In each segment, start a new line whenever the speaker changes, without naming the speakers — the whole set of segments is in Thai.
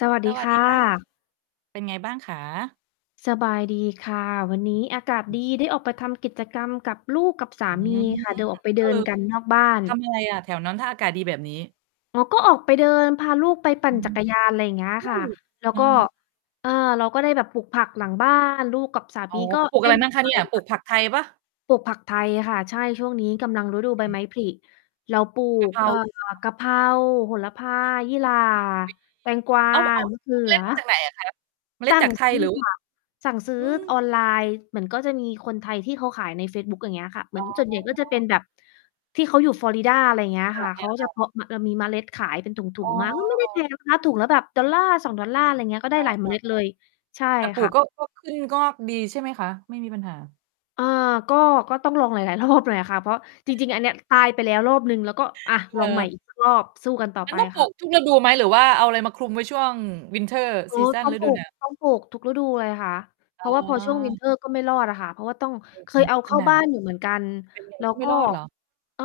สวัส
ส
ดี
วั
ค
ส
่
ดี ค่ะ
ะ
เป็นไงบ้างคะ?
สบายดีค่ะ วันนี้อากาศ
อื
ด
อ
ี ได้ออกไปทำกิจกรรมกับลูกกับส
อ
า
ื
มี
ม
ค่ะ โดย ออกไปเ
อา เอ
ด
อ
ินกันนอกบ้าน
ทำยังไงอะแถวนั้น ถ้าอากาศดีแบบนี้?
อ๋อ ก็ออกไปเดิน พาลูกไปป
อ
ั่
ื
น จ
ม
ักรยาน ไรอย่างเงี้ย
เฮ้
ค่ะ
ย
แล้ว
เน
ก
า
็
ะนะ
เออ เราก็ได้แบบปลูกผักหลัง บ้าน ลูกกับสาม
อ๋อ
ีก็
ปลูก
เ
อ
ล
ะ
่
ไร
น
มั
ก
่
ั
ง
น
คะ
ไป
เนี่ย ปล
อ
ู
ะ
กผักไทยเปล่า?
ปลูกผักไทยค่ะ ใช่ ช่วงนี้กำลังฤดูใบ
อ
ไม
ืม
้ผลิ เราปลู
กะ
ก
เพรา
เอ่อ
[unintelligible]
กะเพรา โหระพา
อืม
ยี่หร่า แตงกวา
[unintelligible] เอา เอา
มะเข
เ
ื
อาเมล
อ
็ดมาจากไหนอะคะ เมล
ส
็ด
ั่
จ
ง
ากไท
ซ
ย
ื้
ห
อ
รือ ว
ค
่า
่ะ สั่งซื้
อ
อ
ืม
ออนไลน์ เหมือนก็จะมีคนไทยที่เขาขายในเฟซบุ๊ก อย่างเงี้ยค่ะ เหม
อ
ื
๋
อน
อ
ส่วนใหญ่ก็จะเป็นแบบ ที่เขาอยู่ฟลอริดา อะไรเงี้ย
อ
ค่ะ เข
า
าก็จะ
ๆ ๆ
เพาะมะ แล้วมีเมล็ดขายเป็นถุ
อ๋อ
ง ๆ มา ก็ไม่ได้ แพ
ๆ
งนะ คะ ถุงละแบบ $1-$2 ไรเงี้ย ก็ได
อ
้
า
หลายเมล็ดเลย ใช่
ๆ เออ แต่ปลู
ค่
ก
ะ
ก็ ก็ ขึ้น งอกดีใช่ไหมคะ? ไม่มีปัญหา
เอ่อ ก็ ก็ต้องลอง หลาย ๆ รอบ หน่อยอะค่ะ เพราะจ
ใช่
ร
เ
ิ
ล
ง ๆ อ
ย
ันเนี้ยตายไปแล้วรอบหนึ่ง แล้วก็ อา
เห
ล
ร
องใหม่
อ?
อีก สัก รอบ สู้กันต่อ
มั
ไ
น
ป
ต้องปล
ค
ู
่ะ
กทุกฤดูไหม? หรือว่าเอาอะไรมาคลุมไว้ช่วง วินเตอร์
โอ้
ซีซัน
ต้อง
ฤ
ปล
ด
ู
ู ห
ก
นาว?
ต้องปลูกทุกฤดูเลยค่ะ เพ
อ๋
ราะว่าพอช่วง วิน
อ
เตอร์ ก็ไม่รอดอะค่ะ เพราะว่าต้อง
เออ
เค
อื
ย
ม
เอา
ม
เ
ั
ข
น
้า
หนา
บ้
ว
านอยู่เหมือนกัน
เป็นไง
แล้
ก
ว
็ไม
ก
่
็
รอดเหรอ?
อ่า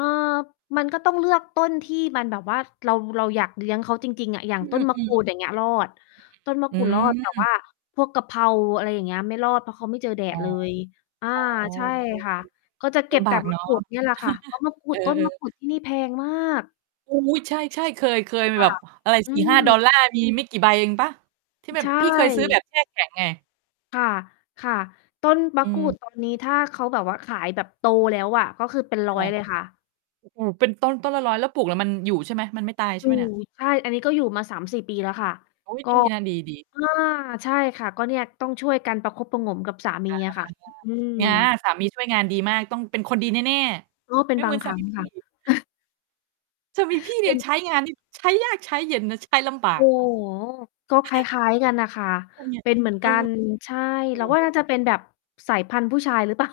มันก็ต้องเลือกต้นที่มันแบบว่า เรา เราอยากเลี้ยงเขาจริง ๆ อะ อย่า
อ
ง
ื
ต้นมะก
อ
รูด อย่างเงี้ย รอด ต้นมะ
ๆ อื
กรูดรอด แต่ว่
ม
าพวกกะเพรา อะไรอย่างเงี้ย ไม่รอด เพราะเขาไม่เจอแด
อ๋
ด
อ
เลย อา
อ๋อ
ใช่
ก็โอ
ค่ะ ก็
เค
จะเก
ล
็บ
ำบ
แต
า
่
ก
ม
เน
ะ
าะ
กรูดเนี่ยแหละค่ะ เพราะมะกรู
เอ
ด
อ
ต้นมะ
ๆ
กรูด ที่นี่แพงมาก
โอ้โฮ! ใช่ ๆ เคย เคยมี
ค
แ
่
บ
ะ
บอะไร
อื
สี่ห้าดอ
ม
ลลาร์ มีไม่กี่ใบเองเปล่า? ที่แบ
ใช
บ พี่เคยซื้อแบ
่
บแช่แข็งไง
ค่ะ ค่ะ ต้น ม
อ
ะกรูด
ืม
ตอน นี้ ถ้าเขาแบบว่าขายแบบโตแล้วอะ ก็คือเป็น ร
ค
้อ
่
ย
ะ
เลยค่ะ
โอ้โฮ เป็นต้นต้นละ 100 แล้วปลูก แล้วมันอยู่ใช่ไหม มันไม่ตายใช
ต
่
ู
ไหมเนี่ย?
ด ใช่ อันนี้ก็อยู่มา 3-4 ปีแล้วค่ะ
อุ๊ย! ดีนะ ดี ๆ
ก็ อา ใช่ค่ะ ก็เนี่ยต้องช่วยกันประคบประหงมกับสามี
อา
อะค่ะ อ อืม
ง๊า สามีช่วยงานดีมาก ต้องเป็นคนดีแน่
ก็เป
ๆ
็
ไ
น
ม่
บ
เห
า
มื
ง
อน
ค
ส
ร
า
ั้
ม
ง
ีพี
ค่
่
ะ
สามีพี่เ
เ
น
ป
ี่
็
ย
น
ใช้งานนี่ ใช้ยากใช้เย็นนะ ใช้ลำบา
โอ
ก
้โฮ! ก็คล้าย ๆ กันน่ะค่ะ
เออ เนี่
เ
ย
ป็นเหมือน
เอ
ก
อ
ัน ใช่
โอ้
เร
โ
าว่าน
ฮ!
่าจะเป็นแบบสายพันธุ์ผู้ชายหรือ เปล่า